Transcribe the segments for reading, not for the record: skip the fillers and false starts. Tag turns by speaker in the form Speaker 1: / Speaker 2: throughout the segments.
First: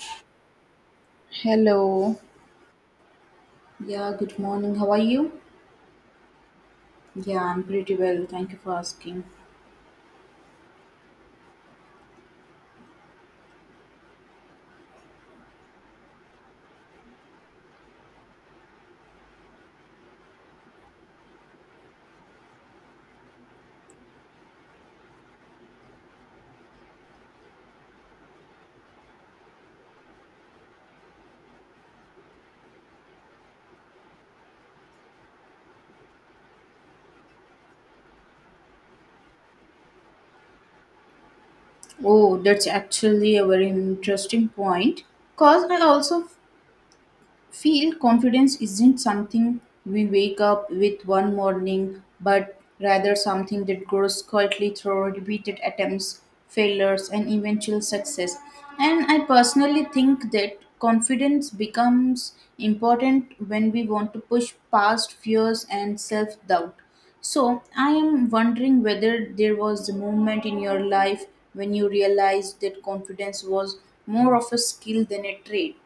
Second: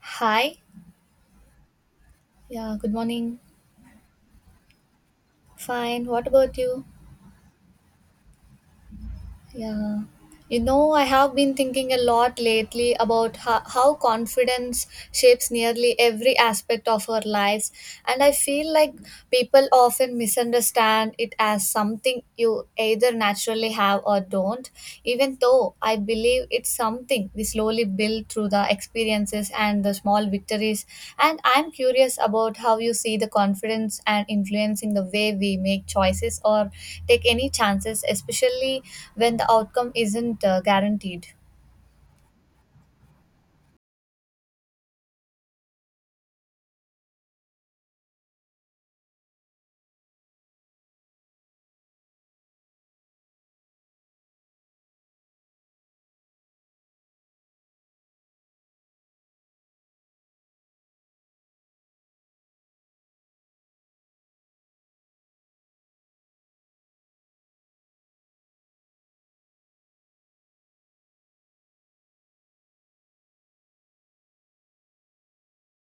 Speaker 1: Hi.
Speaker 2: Hello.
Speaker 1: Yeah, good morning.
Speaker 2: Yeah, good morning. How are you?
Speaker 1: Fine. What about you?
Speaker 2: Yeah, I'm pretty well. Thank you for asking.
Speaker 1: Yeah. I have been thinking a lot lately about how confidence shapes nearly every aspect of our lives. And I feel like people often misunderstand it as something you either naturally have or don't, even though I believe it's something we slowly build through the experiences and the small victories. And I'm curious about how you see the confidence and influencing the way we make choices or take any chances, especially when the outcome isn't guaranteed.
Speaker 2: Oh, that's actually a very interesting point. Because I also feel confidence isn't something we wake up with one morning, but rather something that grows quietly through repeated attempts, failures, and eventual success. And I personally think that confidence becomes important when we want to push past fears and self doubt. So, I am wondering whether there was a moment in your life when you realized that confidence was more of a skill than a trait.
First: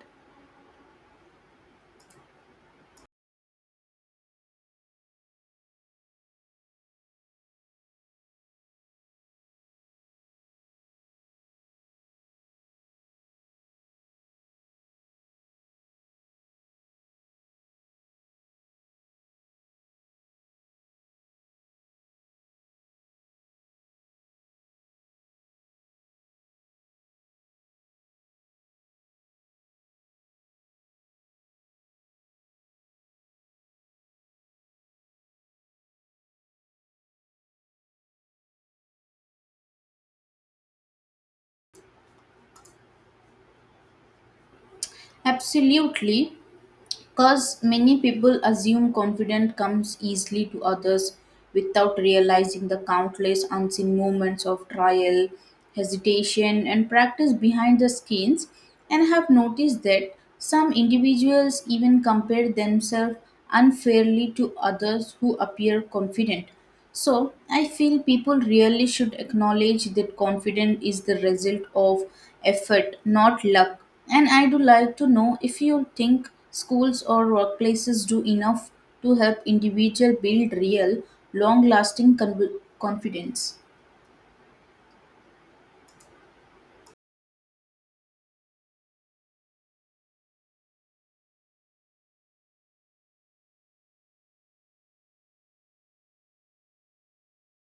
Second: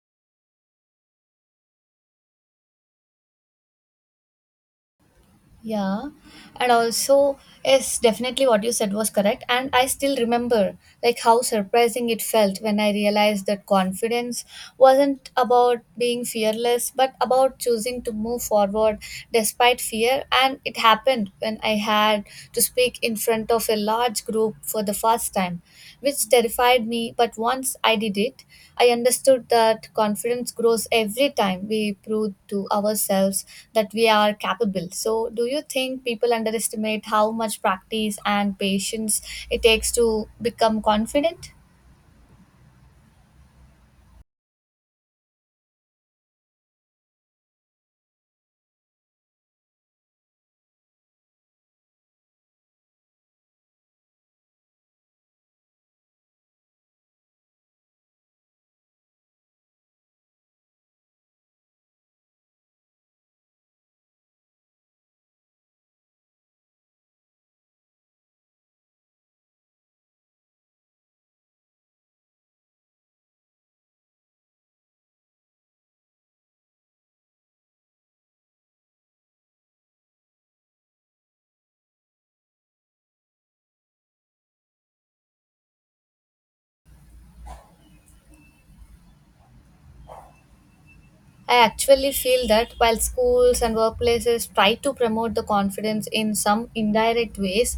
Speaker 1: Yeah, and also, yes, definitely what you said was correct. And I still remember like how surprising it felt when I realized that confidence wasn't about being fearless, but about choosing to move forward despite fear. And it happened when I had to speak in front of a large group for the first time, which terrified me. But once I did it, I understood that confidence grows every time we prove to ourselves that we are capable. So, do you think people underestimate how much practice and patience it takes to become confident?
Speaker 2: Absolutely. Because many people assume confidence comes easily to others without realizing the countless unseen moments of trial, hesitation, and practice behind the scenes, and have noticed that some individuals even compare themselves unfairly to others who appear confident, so I feel people really should acknowledge that confidence is the result of effort, not luck. And I do like to know if you think schools or workplaces do enough to help individual build real, long-lasting confidence.
Speaker 1: I actually feel that while schools and workplaces try to promote the confidence in some indirect ways,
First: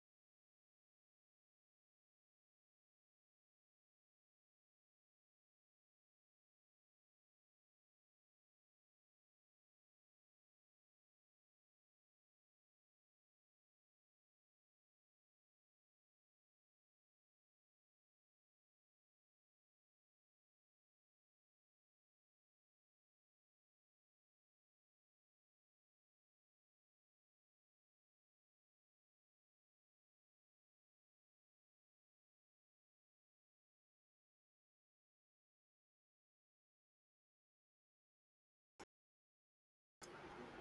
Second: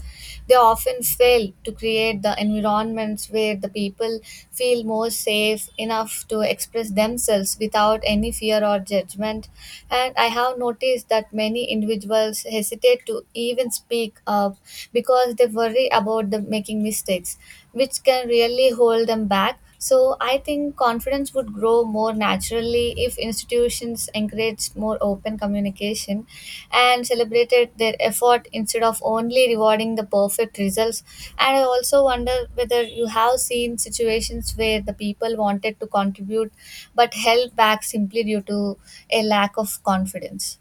Speaker 1: they often fail to create the environments where the people feel more safe enough to express themselves without any fear or judgment. And I have noticed that many individuals hesitate to even speak up because they worry about the making mistakes, which can really hold them back, so I think confidence would grow more naturally if institutions encouraged more open communication and celebrated their effort instead of only rewarding the perfect results. And I also wonder whether you have seen situations where the people wanted to contribute but held back simply due to a lack of confidence.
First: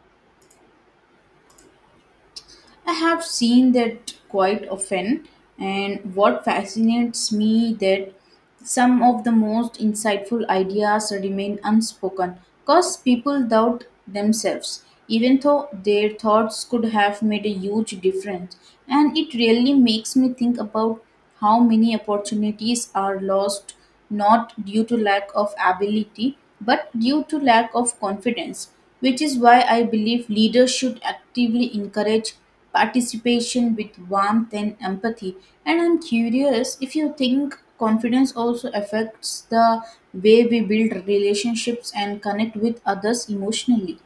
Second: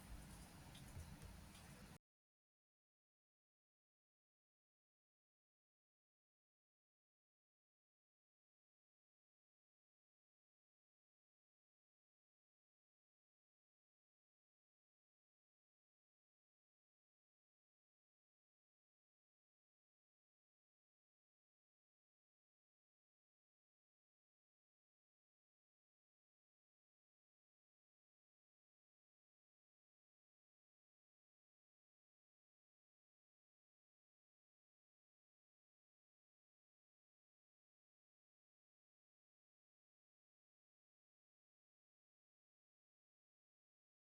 Speaker 2: I have seen that quite often, and what fascinates me that some of the most insightful ideas remain unspoken because people doubt themselves, even though their thoughts could have made a huge difference. And it really makes me think about how many opportunities are lost not due to lack of ability but due to lack of confidence, which is why I believe leaders should actively encourage participation with warmth and empathy. And I'm curious if you think confidence also affects the way we build relationships and connect with others emotionally.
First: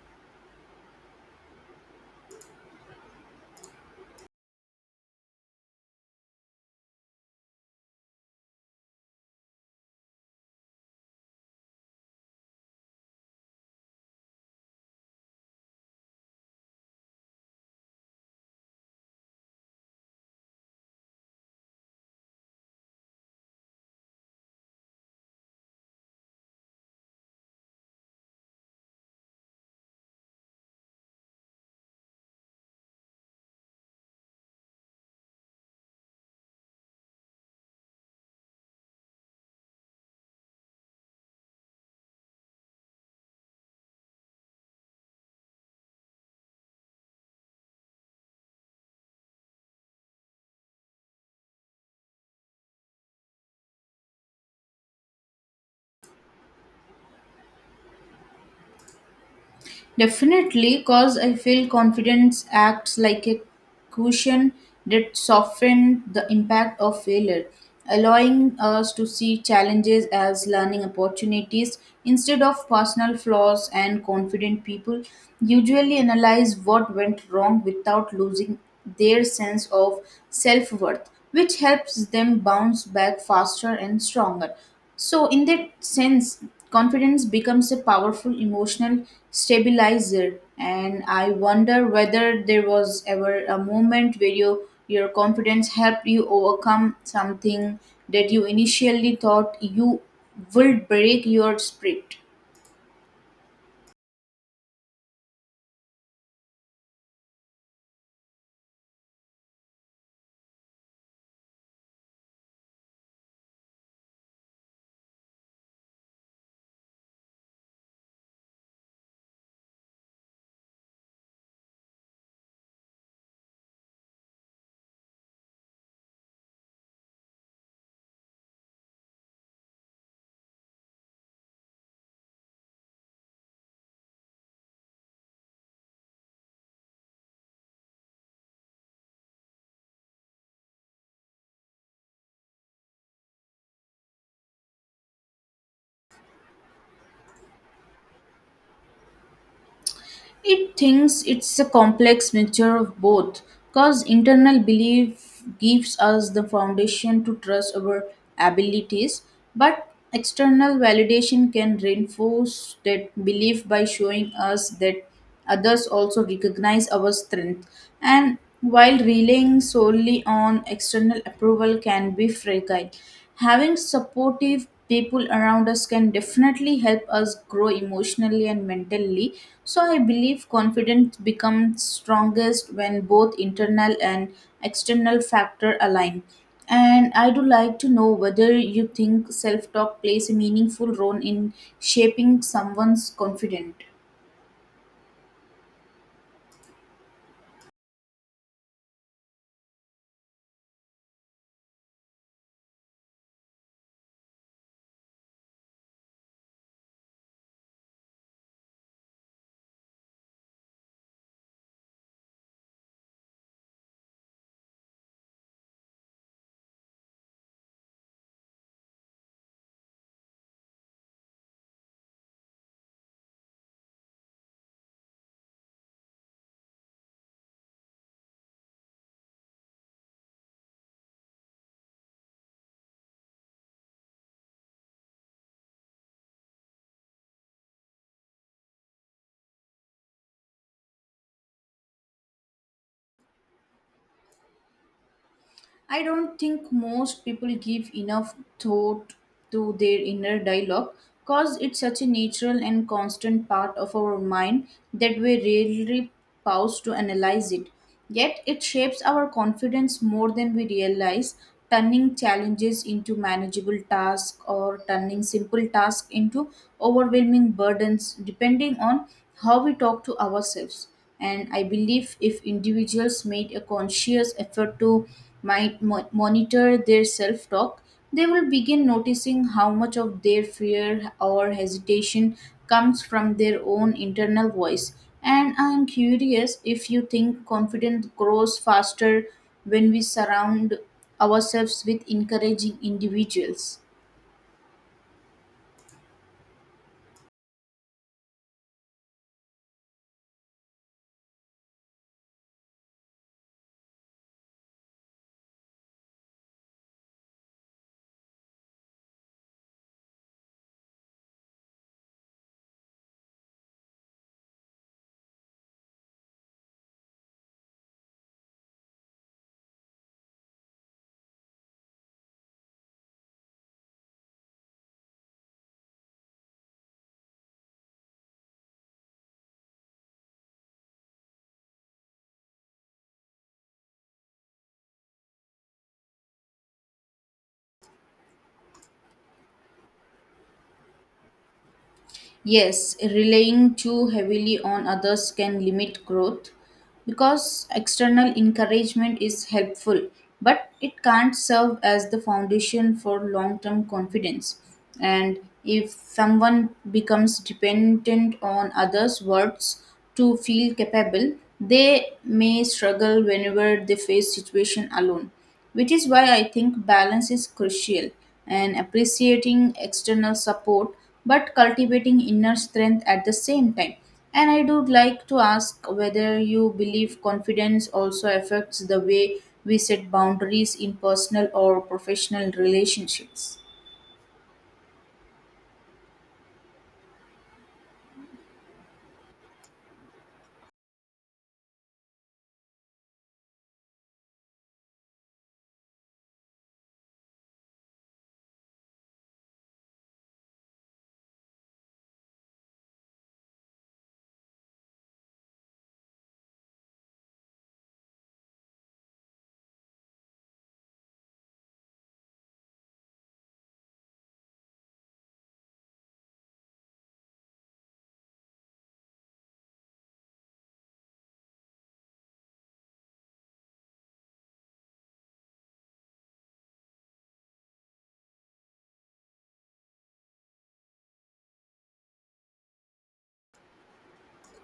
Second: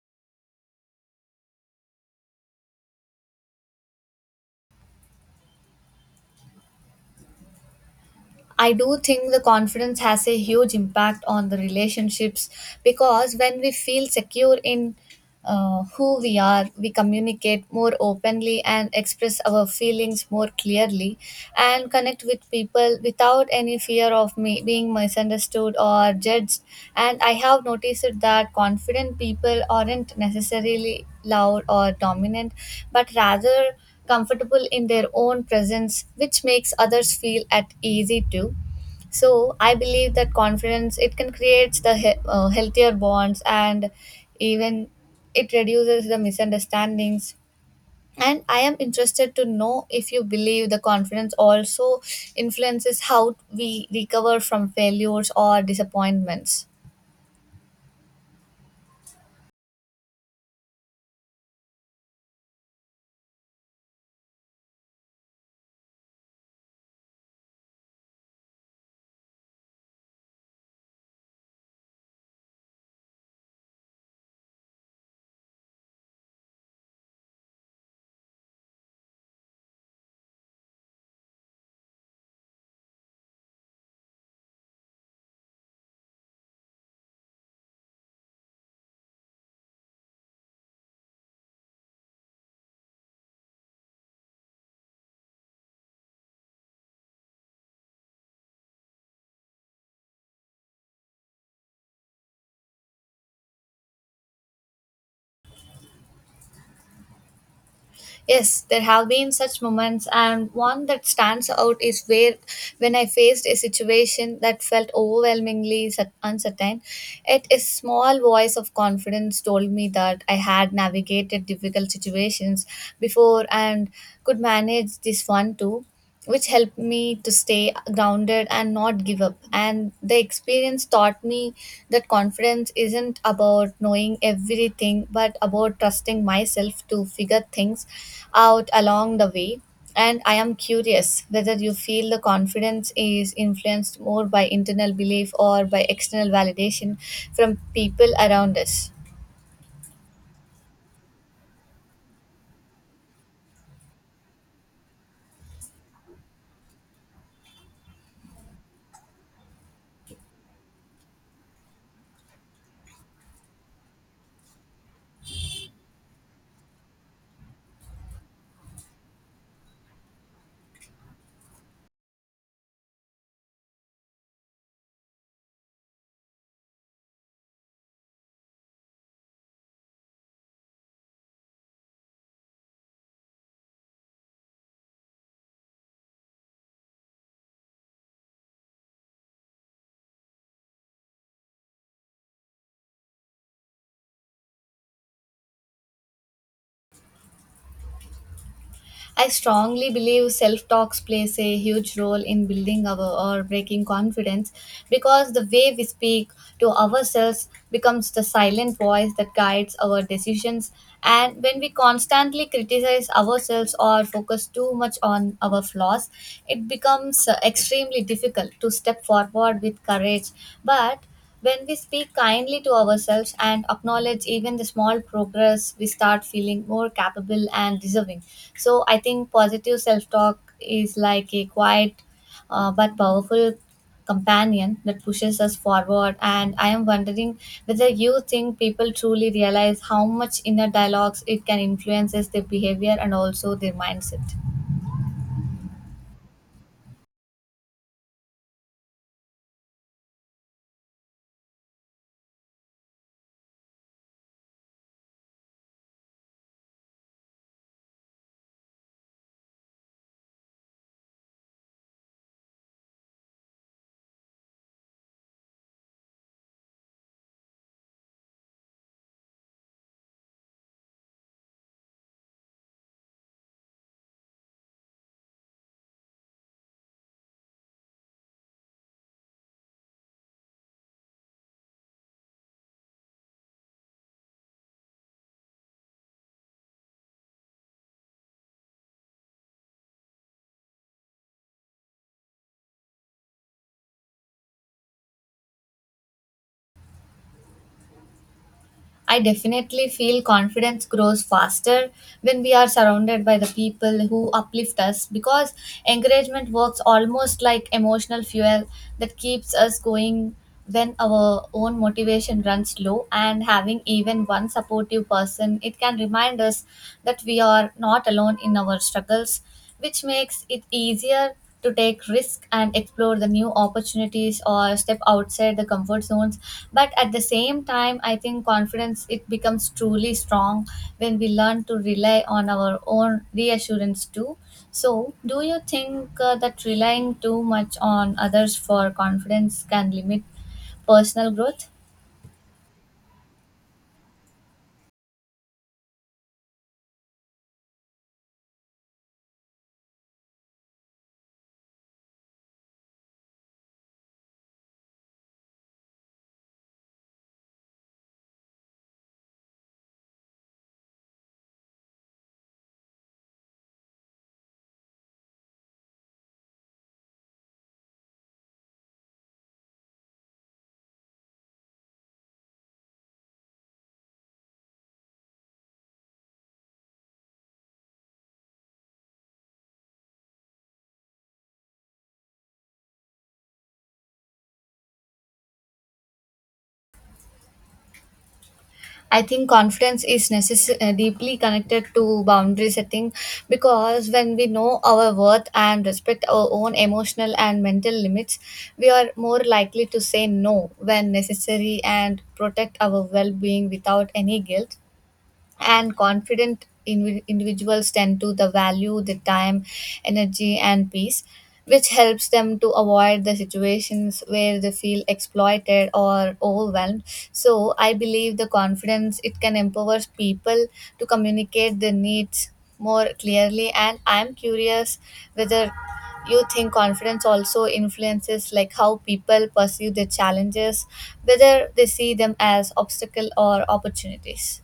Speaker 1: I do think the confidence has a huge impact on the relationships because when we feel secure in who we are, we communicate more openly and express our feelings more clearly, and connect with people without any fear of me being misunderstood or judged. And I have noticed that confident people aren't necessarily loud or dominant, but rather comfortable in their own presence, which makes others feel at easy too, so I believe that confidence it can create the healthier bonds and even it reduces the misunderstandings. And I am interested to know if you believe the confidence also influences how we recover from failures or disappointments.
Speaker 2: Definitely, because I feel confidence acts like a cushion that softens the impact of failure, allowing us to see challenges as learning opportunities instead of personal flaws. And confident people usually analyze what went wrong without losing their sense of self worth, which helps them bounce back faster and stronger. So, in that sense, confidence becomes a powerful emotional stabilizer. And I wonder whether there was ever a moment where you, your confidence helped you overcome something that you initially thought you would break your spirit.
Speaker 1: Yes, there have been such moments, and one that stands out is where when I faced a situation that felt overwhelmingly uncertain. Yet a small voice of confidence told me that I had navigated difficult situations before and could manage this one too, which helped me to stay grounded and not give up. And the experience taught me that confidence isn't about knowing everything, but about trusting myself to figure things out along the way. And I am curious whether you feel the confidence is influenced more by internal belief or by external validation from people around us.
Speaker 2: It thinks it's a complex mixture of both, because internal belief gives us the foundation to trust our abilities, but external validation can reinforce that belief by showing us that others also recognize our strength. And while relying solely on external approval can be fragile, having supportive people around us can definitely help us grow emotionally and mentally, so I believe confidence becomes strongest when both internal and external factor align. And I do like to know whether you think self talk plays a meaningful role in shaping someone's confidence.
Speaker 1: I strongly believe self talks plays a huge role in building our or breaking confidence because the way we speak to ourselves becomes the silent voice that guides our decisions, and when we constantly criticize ourselves or focus too much on our flaws, it becomes extremely difficult to step forward with courage. But when we speak kindly to ourselves and acknowledge even the small progress, we start feeling more capable and deserving. So, I think positive self talk is like a quiet but powerful companion that pushes us forward. And I am wondering whether you think people truly realize how much inner dialogues it can influences their behavior and also their mindset.
Speaker 2: I don't think most people give enough thought to their inner dialogue because it's such a natural and constant part of our mind that we rarely pause to analyze it. Yet it shapes our confidence more than we realize, turning challenges into manageable tasks or turning simple tasks into overwhelming burdens depending on how we talk to ourselves. And I believe if individuals made a conscious effort to monitor their self talk, they will begin noticing how much of their fear or hesitation comes from their own internal voice. And I'm curious if you think confidence grows faster when we surround ourselves with encouraging individuals.
Speaker 1: I definitely feel confidence grows faster when we are surrounded by the people who uplift us, because encouragement works almost like emotional fuel that keeps us going when our own motivation runs low, and having even one supportive person it can remind us that we are not alone in our struggles, which makes it easier to take risks and explore the new opportunities or step outside the comfort zones. But at the same time, I think confidence it becomes truly strong when we learn to rely on our own reassurance too. So do you think that relying too much on others for confidence can limit personal growth?
Speaker 2: Yes, relying too heavily on others can limit growth because external encouragement is helpful, but it can't serve as the foundation for long term confidence. And if someone becomes dependent on others' words to feel capable, they may struggle whenever they face situation alone, which is why I think balance is crucial and appreciating external support but cultivating inner strength at the same time. And I do like to ask whether you believe confidence also affects the way we set boundaries in personal or professional relationships.
Speaker 1: I think confidence is deeply connected to boundary setting because when we know our worth and respect our own emotional and mental limits, we are more likely to say no when necessary and protect our well being without any guilt, and confident individuals tend to the value the time, energy and peace, which helps them to avoid the situations where they feel exploited or overwhelmed. So I believe the confidence it can empower people to communicate their needs more clearly. And I'm curious whether you think confidence also influences like how people perceive their challenges, whether they see them as obstacle or opportunities.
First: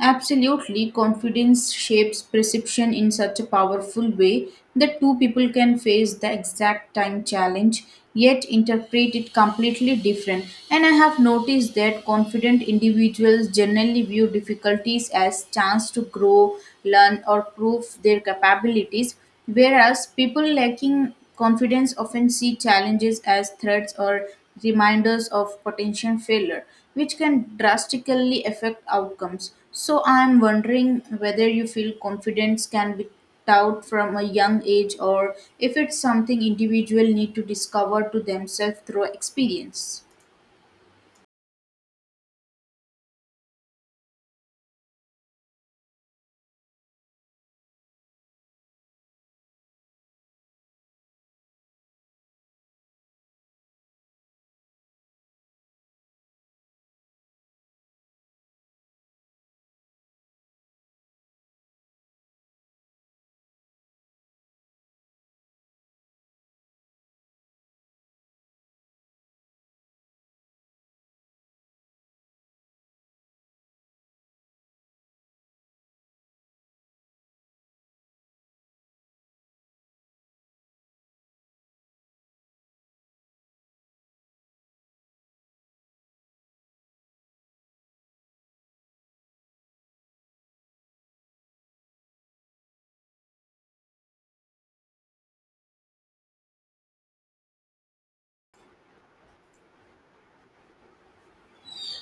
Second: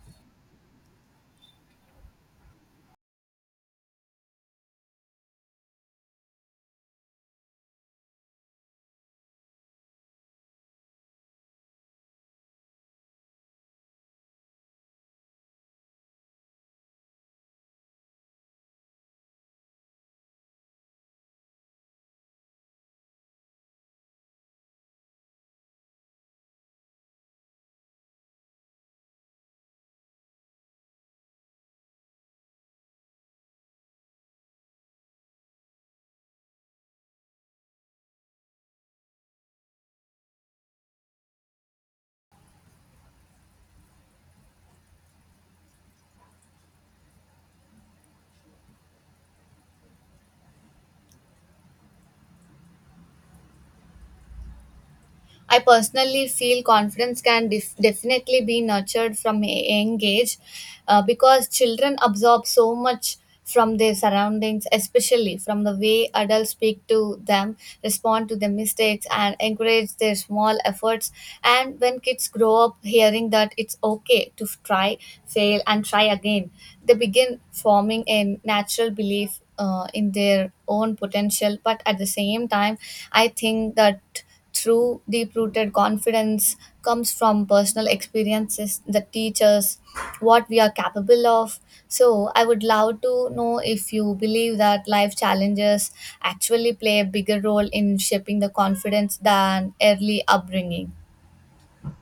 Speaker 2: Absolutely, confidence shapes perception in such a powerful way that two people can face the exact time challenge yet interpret it completely different. And I have noticed that confident individuals generally view difficulties as chance to grow, learn or prove their capabilities, whereas people lacking confidence often see challenges as threats or reminders of potential failure, which can drastically affect outcomes. So, I am wondering whether you feel confidence can be taught from a young age or if it's something individual need to discover to themselves through experience.
Speaker 1: I personally feel confidence can definitely be nurtured from a young age, because children absorb so much from their surroundings, especially from the way adults speak to them, respond to their mistakes, and encourage their small efforts. And when kids grow up hearing that it's okay to try, fail, and try again, they begin forming a natural belief in their own potential. But at the same time, I think that true, deep rooted confidence comes from personal experiences that teach us what we are capable of. So, I would love to know if you believe that life challenges actually play a bigger role in shaping the confidence than early upbringing.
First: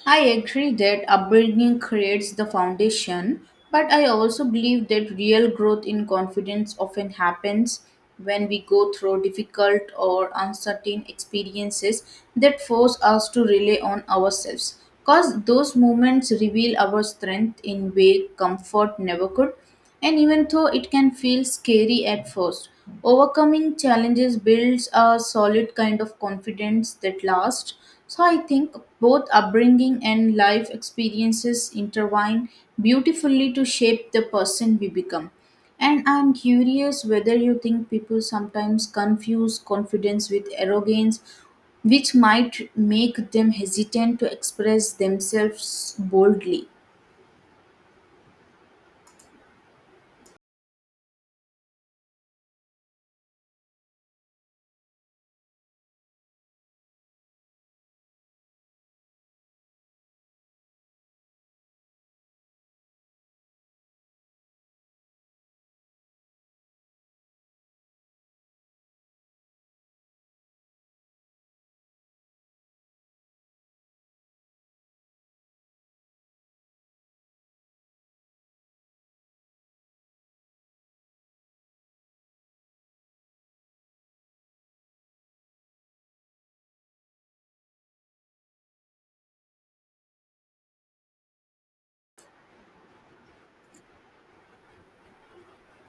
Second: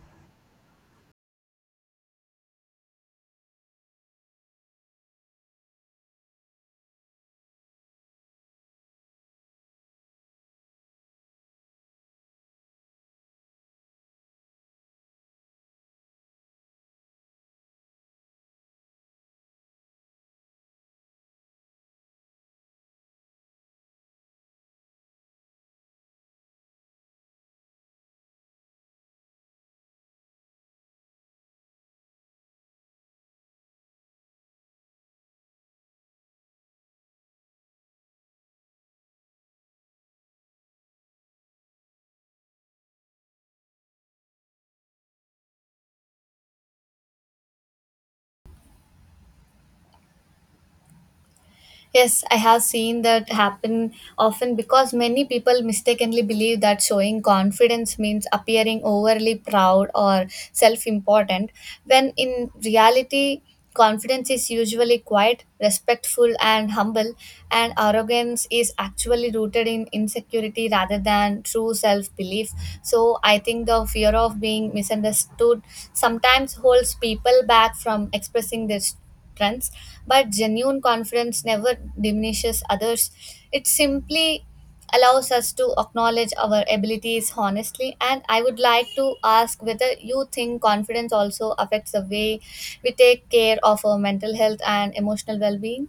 Speaker 2: I agree that upbringing creates the foundation, but I also believe that real growth in confidence often happens when we go through difficult or uncertain experiences that force us to rely on ourselves. Because those moments reveal our strength in way comfort never could. And even though it can feel scary at first, overcoming challenges builds a solid kind of confidence that lasts. So I think both upbringing and life experiences intertwine beautifully to shape the person we become. And I'm curious whether you think people sometimes confuse confidence with arrogance, which might make them hesitant to express themselves boldly.
Speaker 1: Yes, I have seen that happen often because many people mistakenly believe that showing confidence means appearing overly proud or self important, when in reality, confidence is usually quiet, respectful, and humble, and arrogance is actually rooted in insecurity rather than true self belief. So, I think the fear of being misunderstood sometimes holds people back from expressing their trends, but genuine confidence never diminishes others, it simply allows us to acknowledge our abilities honestly. And I would like to ask whether you think confidence also affects the way we take care of our mental health and emotional well-being.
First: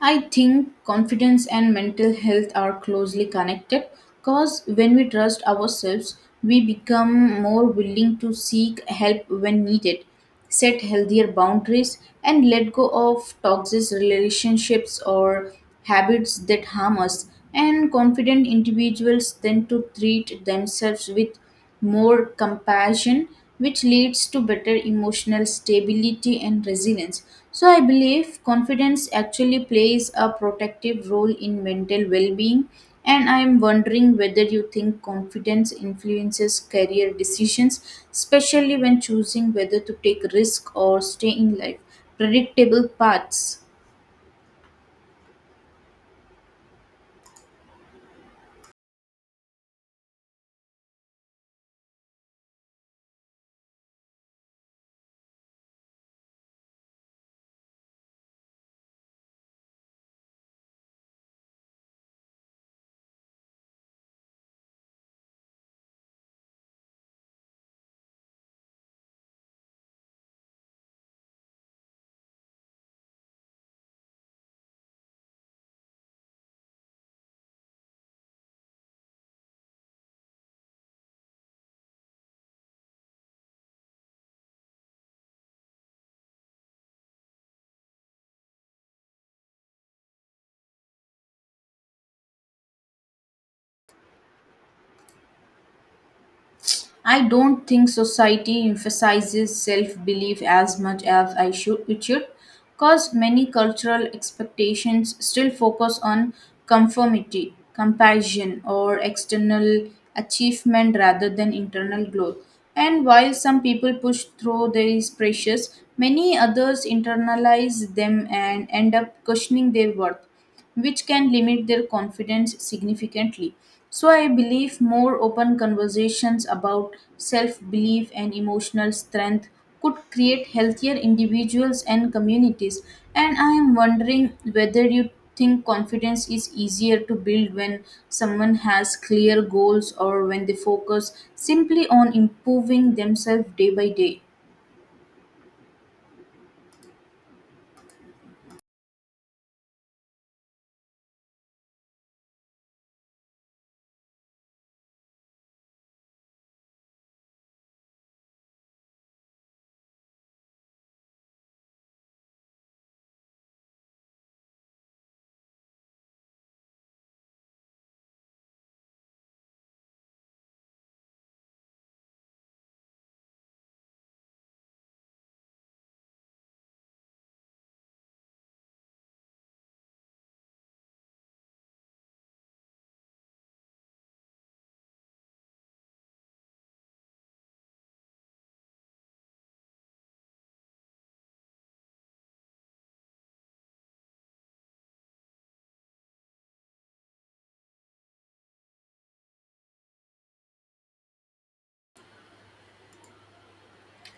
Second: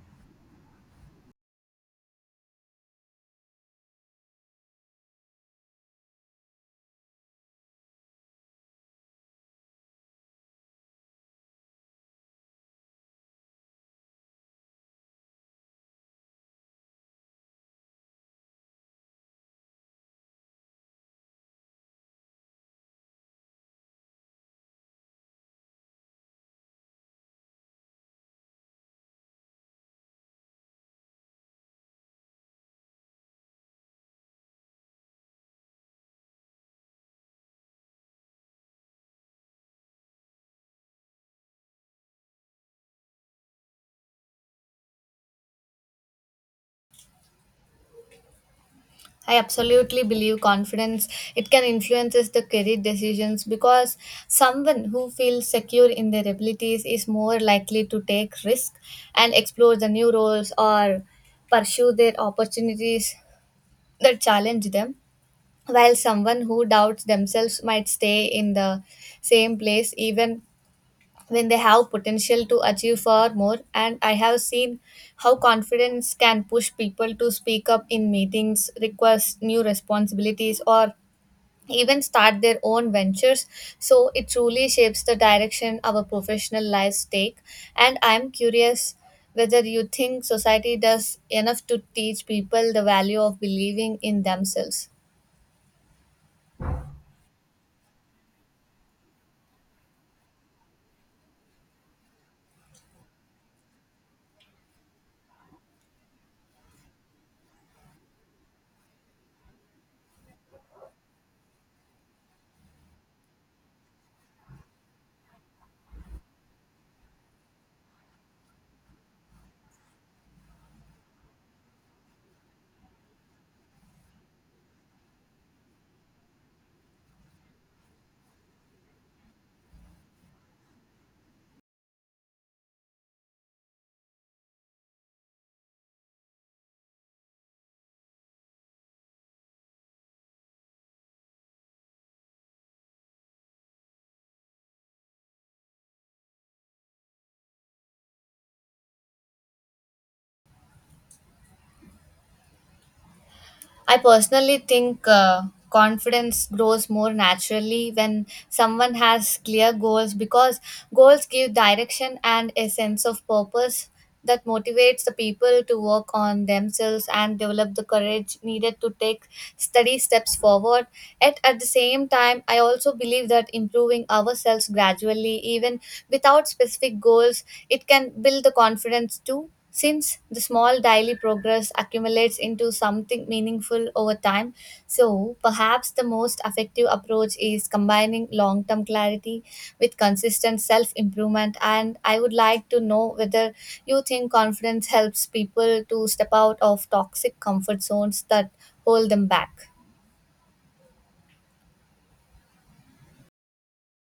Speaker 2: I think confidence and mental health are closely connected because when we trust ourselves, we become more willing to seek help when needed, set healthier boundaries, and let go of toxic relationships or habits that harm us. And confident individuals tend to treat themselves with more compassion, which leads to better emotional stability and resilience. So, I believe confidence actually plays a protective role in mental well being. And I am wondering whether you think confidence influences career decisions, especially when choosing whether to take risk or stay in life predictable paths.
Speaker 1: I absolutely believe confidence it can influences the career decisions because someone who feels secure in their abilities is more likely to take risk and explore the new roles or pursue their opportunities that challenge them, while someone who doubts themselves might stay in the same place even when they have potential to achieve far more. And I have seen how confidence can push people to speak up in meetings, request new responsibilities or even start their own ventures, so it truly shapes the direction our professional lives take. And I am curious whether you think society does enough to teach people the value of believing in themselves.
Speaker 2: I don't think society emphasizes self belief as much as I should it should, because many cultural expectations still focus on conformity, comparison, or external achievement rather than internal growth. And while some people push through these pressures, many others internalize them and end up questioning their worth, which can limit their confidence significantly. So, I believe more open conversations about self belief and emotional strength could create healthier individuals and communities. And I am wondering whether you think confidence is easier to build when someone has clear goals or when they focus simply on improving themselves day by day.
Speaker 1: I personally think confidence grows more naturally when someone has clear goals because goals give direction and a sense of purpose that motivates the people to work on themselves and develop the courage needed to take steady steps forward. Yet at the same time, I also believe that improving ourselves gradually, even without specific goals, it can build the confidence too, since the small daily progress accumulates into something meaningful over time. So perhaps the most effective approach is combining long term clarity with consistent self improvement. And I would like to know whether you think confidence helps people to step out of toxic comfort zones that hold them back.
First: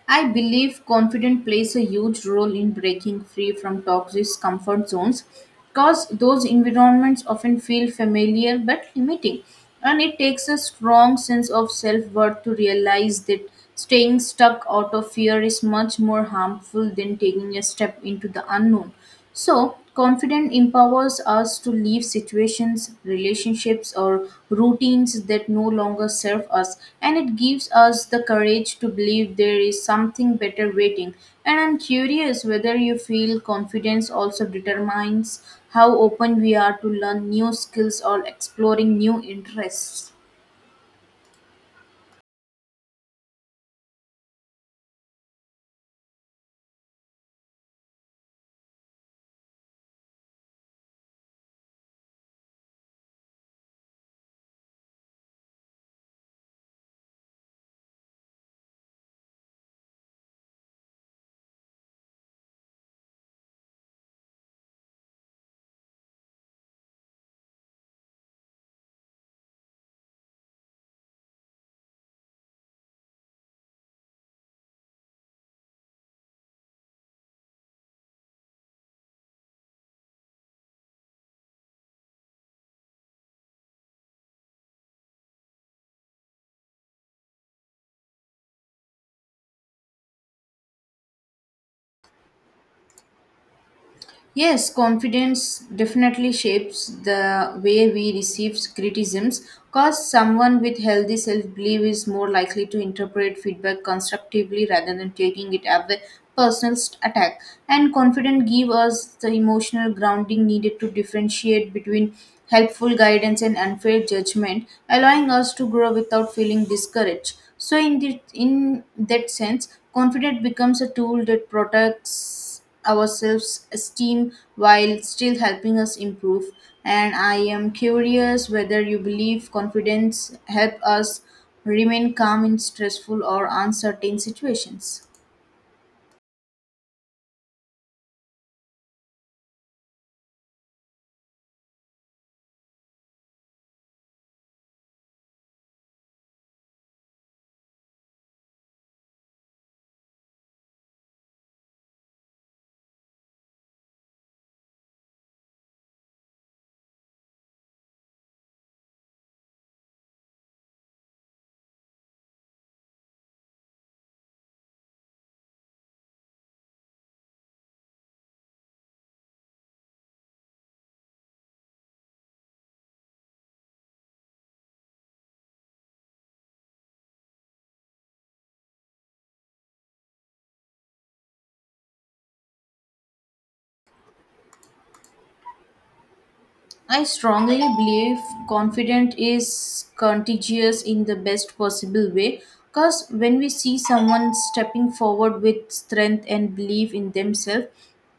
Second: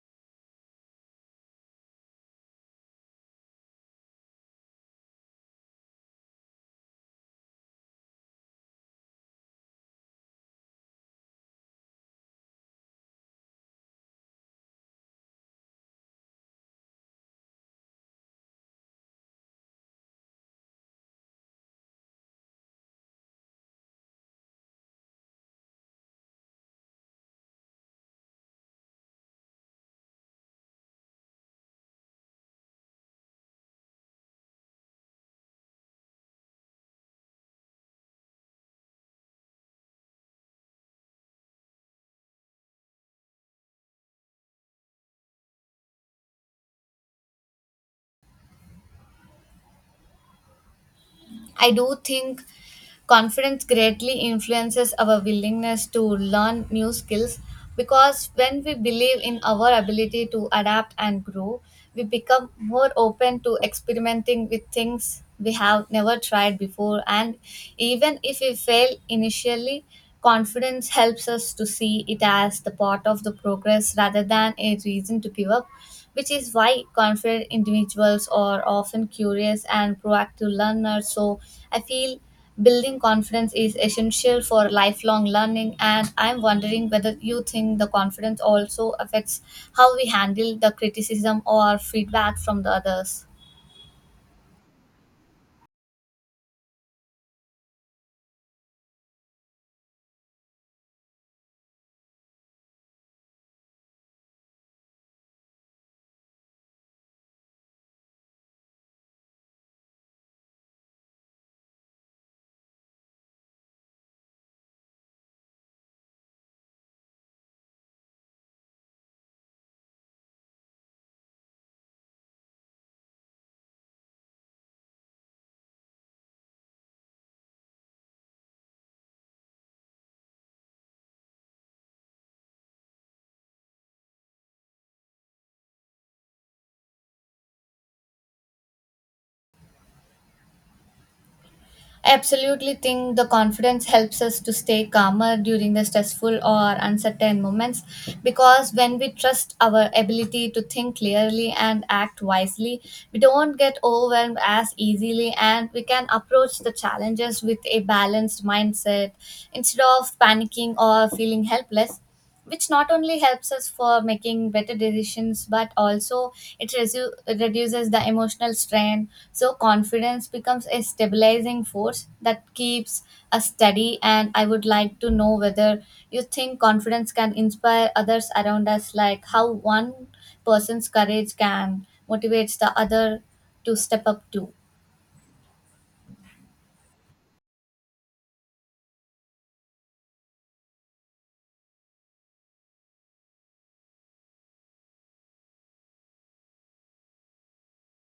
Speaker 2: I believe confidence plays a huge role in breaking free from toxic comfort zones because those environments often feel familiar but limiting. And it takes a strong sense of self worth to realize that staying stuck out of fear is much more harmful than taking a step into the unknown. So, confidence empowers us to leave situations, relationships, or routines that no longer serve us, and it gives us the courage to believe there is something better waiting. And I'm curious whether you feel confidence also determines how open we are to learn new skills or exploring new interests.
Speaker 1: I do think confidence greatly influences our willingness to learn new skills because when we believe in our ability to adapt and grow, we become more open to experimenting with things we have never tried before. And even if we fail initially, confidence helps us to see it as the part of the progress rather than a reason to give up, which is why confident individuals are often curious and proactive learners. So, I feel building confidence is essential for lifelong learning, and I'm wondering whether you think the confidence also affects how we handle the criticism or feedback from the others.
Speaker 2: Yes, confidence definitely shapes the way we receive criticisms because someone with healthy self belief is more likely to interpret feedback constructively rather than taking it as a personal attack. And confidence gives us the emotional grounding needed to differentiate between helpful guidance and unfair judgment, allowing us to grow without feeling discouraged. So, in that sense, confidence becomes a tool that protects us our self-esteem while still helping us improve. And I am curious whether you believe confidence help us remain calm in stressful or uncertain situations.
Speaker 1: I absolutely think the confidence helps us to stay calmer during the stressful or uncertain moments because when we trust our ability to think clearly and act wisely, we don't get overwhelmed as easily and we can approach the challenges with a balanced mindset instead of panicking or feeling helpless, which not only helps us for making better decisions but also it reduces the emotional strain. So confidence becomes a stabilizing force that keeps us steady. And I would like to know whether you think confidence can inspire others around us, like how one person's courage can motivates the other to step up too.
Speaker 2: I strongly believe confidence is contagious in the best possible way because when we see someone stepping forward with strength and belief in themselves,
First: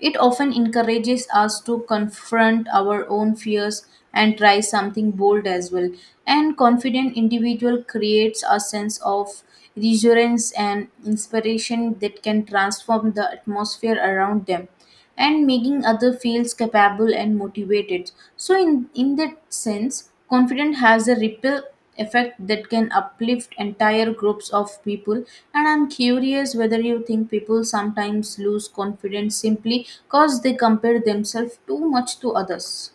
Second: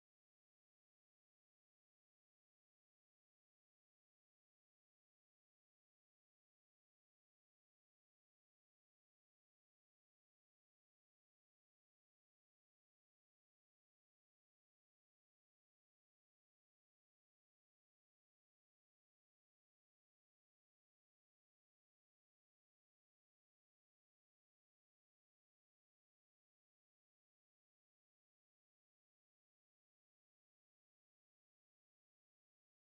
Speaker 2: it often encourages us to confront our own fears and try something bold as well. And confident individual creates a sense of reassurance and inspiration that can transform the atmosphere around them and making other feels capable and motivated. So in that sense, confidence has a ripple effect that can uplift entire groups of people. And I'm curious whether you think people sometimes lose confidence simply because they compare themselves too much to others.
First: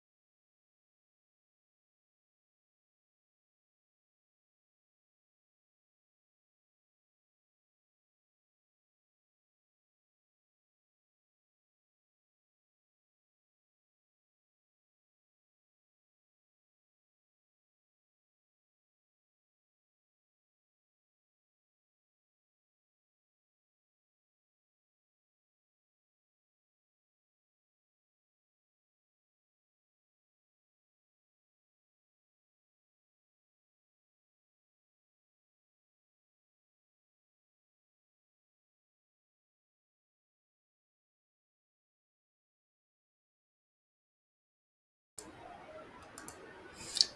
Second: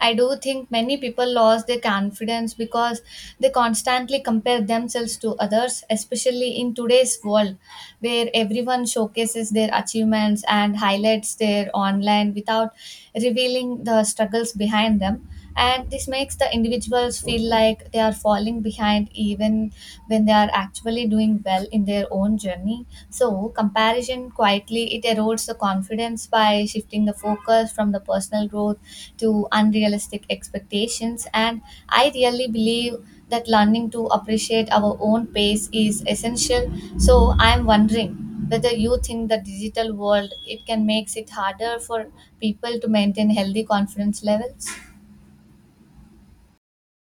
Speaker 1: I do think many people lost their confidence because they constantly compare themselves to others, especially in today's world where everyone showcases their achievements and highlights their online without revealing the struggles behind them. And this makes the individuals feel like they are falling behind even when they are actually doing well in their own journey, so comparison quietly it erodes the confidence by shifting the focus from the personal growth to unrealistic expectations. And I really believe that learning to appreciate our own pace is essential. So I am wondering whether you think the digital world it can makes it harder for people to maintain healthy confidence levels.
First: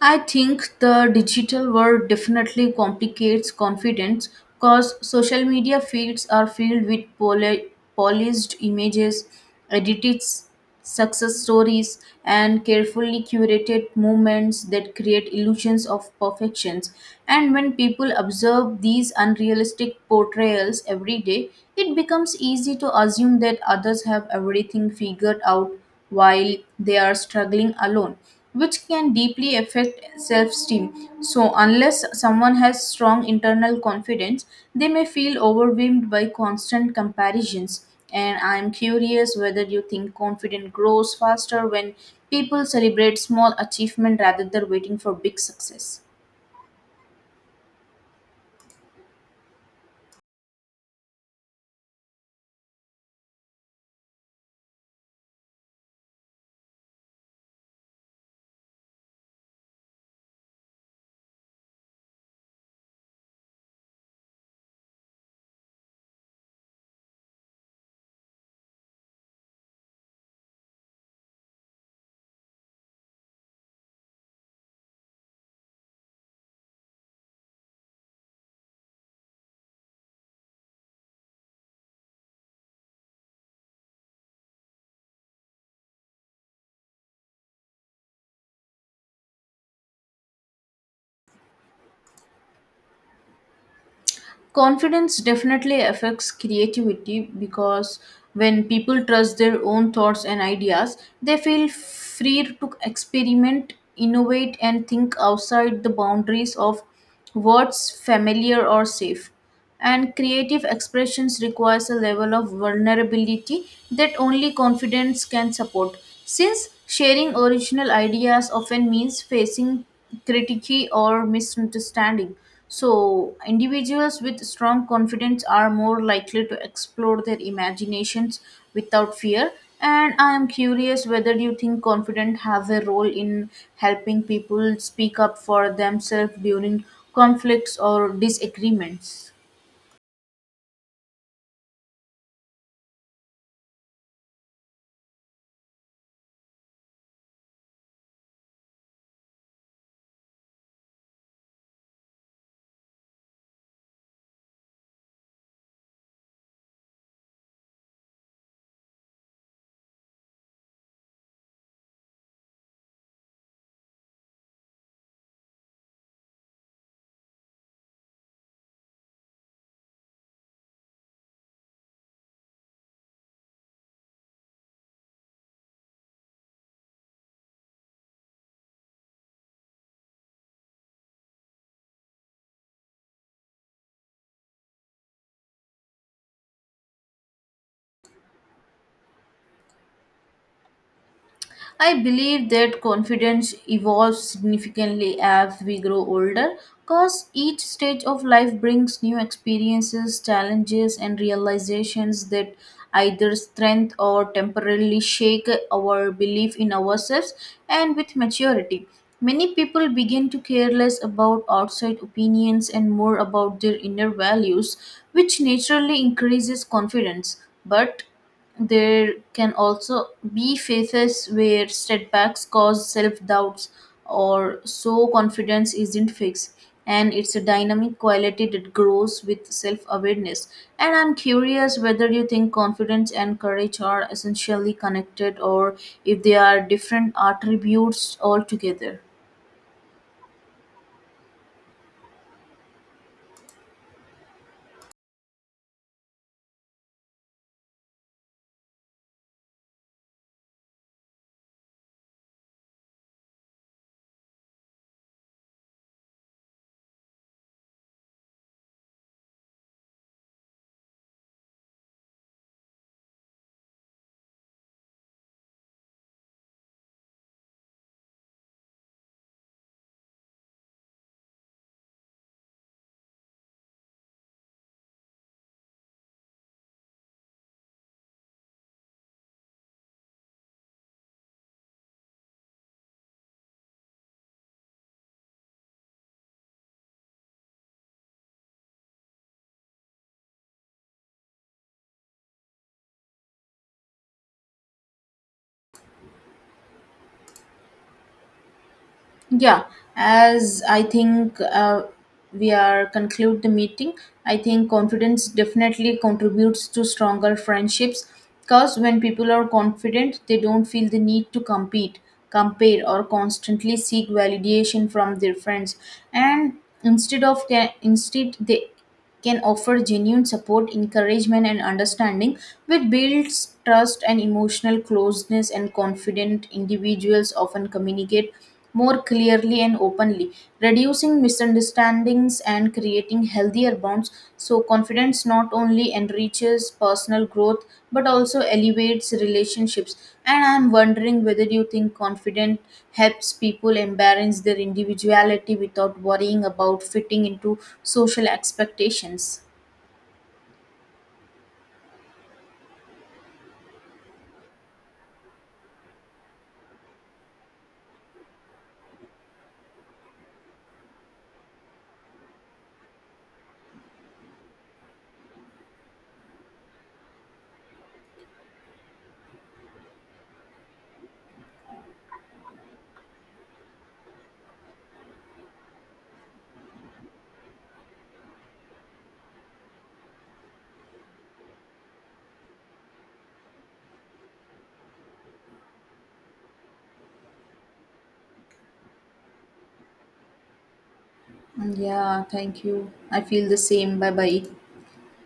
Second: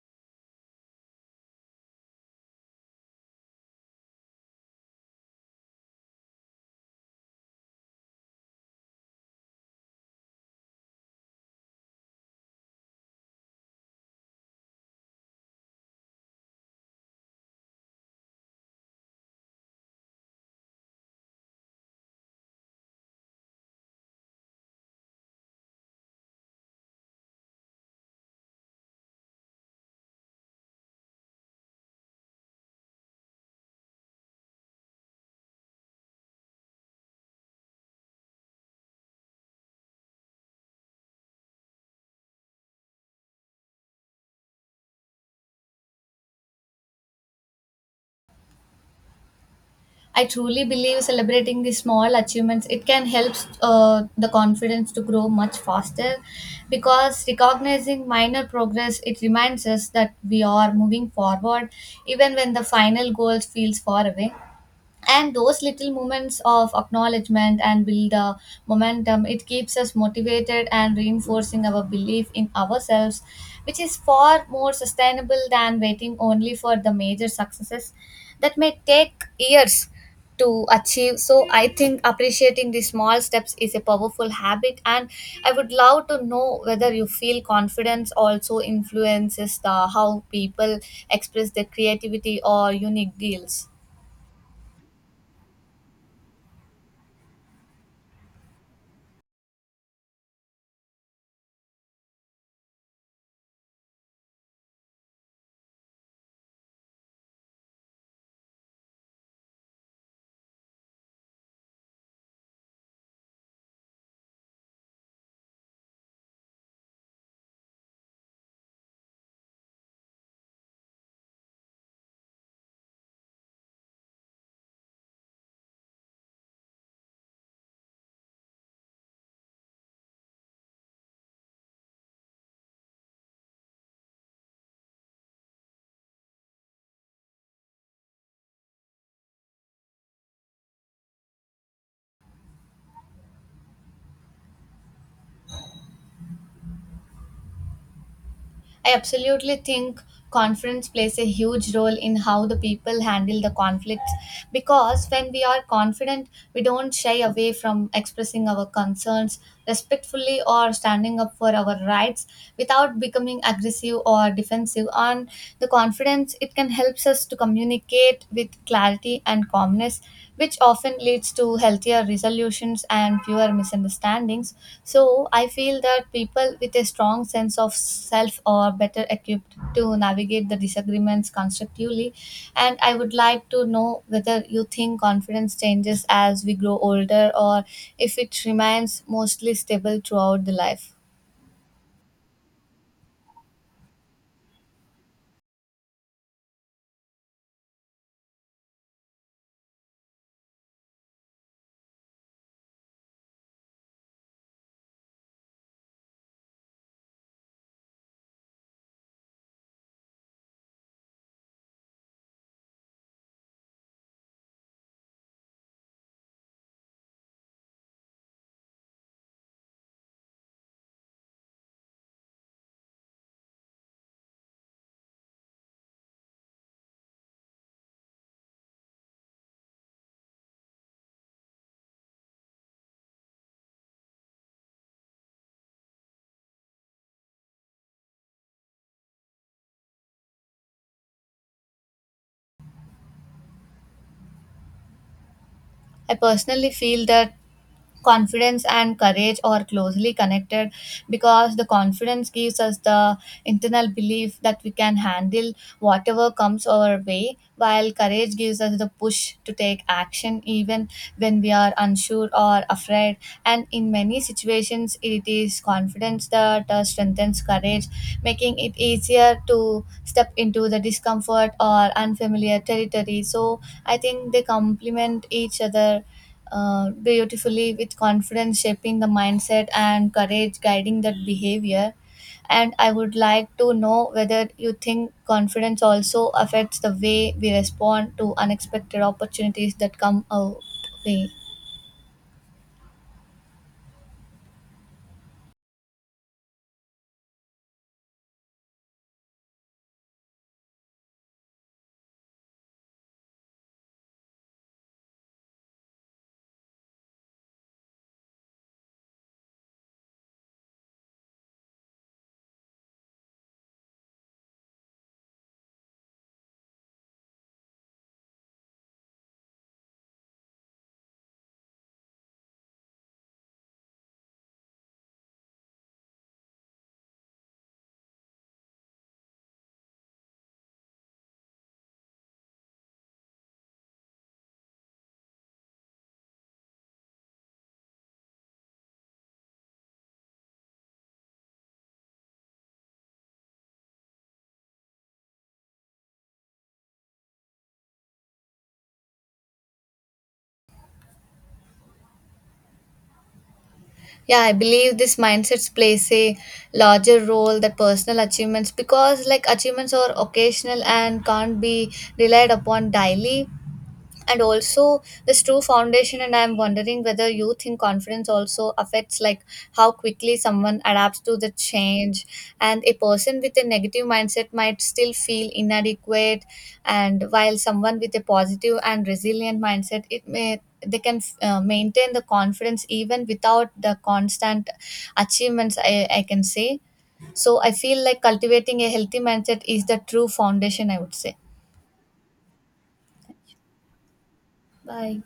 Speaker 2: I think the digital world definitely complicates confidence because social media feeds are filled with polished images, edited s- success stories, and carefully curated movements that create illusions of perfections. And when people observe these unrealistic portrayals every day, it becomes easy to assume that others have everything figured out while they are struggling alone, which can deeply affect self esteem. So, unless someone has strong internal confidence, they may feel overwhelmed by constant comparisons. And I am curious whether you think confidence grows faster when people celebrate small achievement rather than waiting for big success.
Speaker 1: I truly believe celebrating the small achievements it can help the confidence to grow much faster because recognizing minor progress it reminds us that we are moving forward even when the final goal feels far away, and those little moments of acknowledgement and build the momentum it keeps us motivated and reinforcing our belief in ourselves, which is far more sustainable than waiting only for the major successes that may take years to achieve. So I think appreciating the small steps is a powerful habit. And I would love to know whether you feel confidence also influences the how people express their creativity or unique deals.
Speaker 2: Confidence definitely affects creativity because when people trust their own thoughts and ideas, they feel free to experiment, innovate, and think outside the boundaries of what's familiar or safe. And creative expressions requires a level of vulnerability that only confidence can support, since sharing original ideas often means facing critique or misunderstanding. So individuals with strong confidence are more likely to explore their imaginations without fear. And I am curious whether you think confidence have a role in helping people speak up for themselves during conflicts or disagreements.
Speaker 1: I absolutely think conference plays a huge role in how the people handle the conflicts because when we are confident, we don't shy away from expressing our concerns respectfully or standing up for our rights without becoming aggressive or defensive. And the confidence it can help us to communicate with clarity and calmness awareness, which often leads to healthier resolutions and fewer misunderstandings. So, I feel that people with a strong sense of self are better equipped to navigate the disagreements constructively. And I would like to know whether you think confidence changes as we grow older or if it remains mostly stable throughout the life.
Speaker 2: I believe that confidence evolves significantly as we grow older because each stage of life brings new experiences, challenges, and realizations that either strengthen or temporarily shake our belief in ourselves. And with maturity, many people begin to care less about outside opinions and more about their inner values, which naturally increases confidence. But there can also be phases where setbacks cause self doubts or so confidence isn't fixed. And it's a dynamic quality that grows with self awareness. And I'm curious whether you think confidence and courage are essentially connected or if they are different attributes altogether.
Speaker 1: I personally feel that confidence and courage are closely connected because the confidence gives us the internal belief that we can handle whatever comes our way, while courage gives us the push to take action even when we are unsure or afraid. And in many situations, it is confidence that strengthens courage, making it easier to step into the discomfort or unfamiliar territory. So, I think they complement each other beautifully, with confidence shaping the mindset and courage guiding that behavior. And I would like to know whether you think confidence also affects the way we respond to unexpected opportunities that come our way.
Speaker 2: Yeah, as I think we are conclude the meeting, I think confidence definitely contributes to stronger friendships because when people are confident, they don't feel the need to compete, compare, or constantly seek validation from their friends, and instead they can offer genuine support, encouragement, and understanding, which builds trust and emotional closeness. And confident individuals often communicate more clearly and openly, reducing misunderstandings and creating healthier bonds. So, confidence not only enriches personal growth but also elevates relationships. And I'm wondering whether you think confidence helps people embrace their individuality without worrying about fitting into social expectations.
Speaker 1: Yeah, I believe this mindsets plays a larger role than personal achievements because like achievements are occasional and can't be relied upon daily and also this true foundation. And I'm wondering whether youth in confidence also affects like how quickly someone adapts to the change, and a person with a negative mindset might still feel inadequate, and while someone with a positive and resilient mindset it may they can maintain the confidence even without the constant achievements, I can say. So I feel like cultivating a healthy mindset is the true foundation, I would say.
Speaker 2: Yeah, thank you. I feel the same. Bye bye.
Speaker 1: Bye.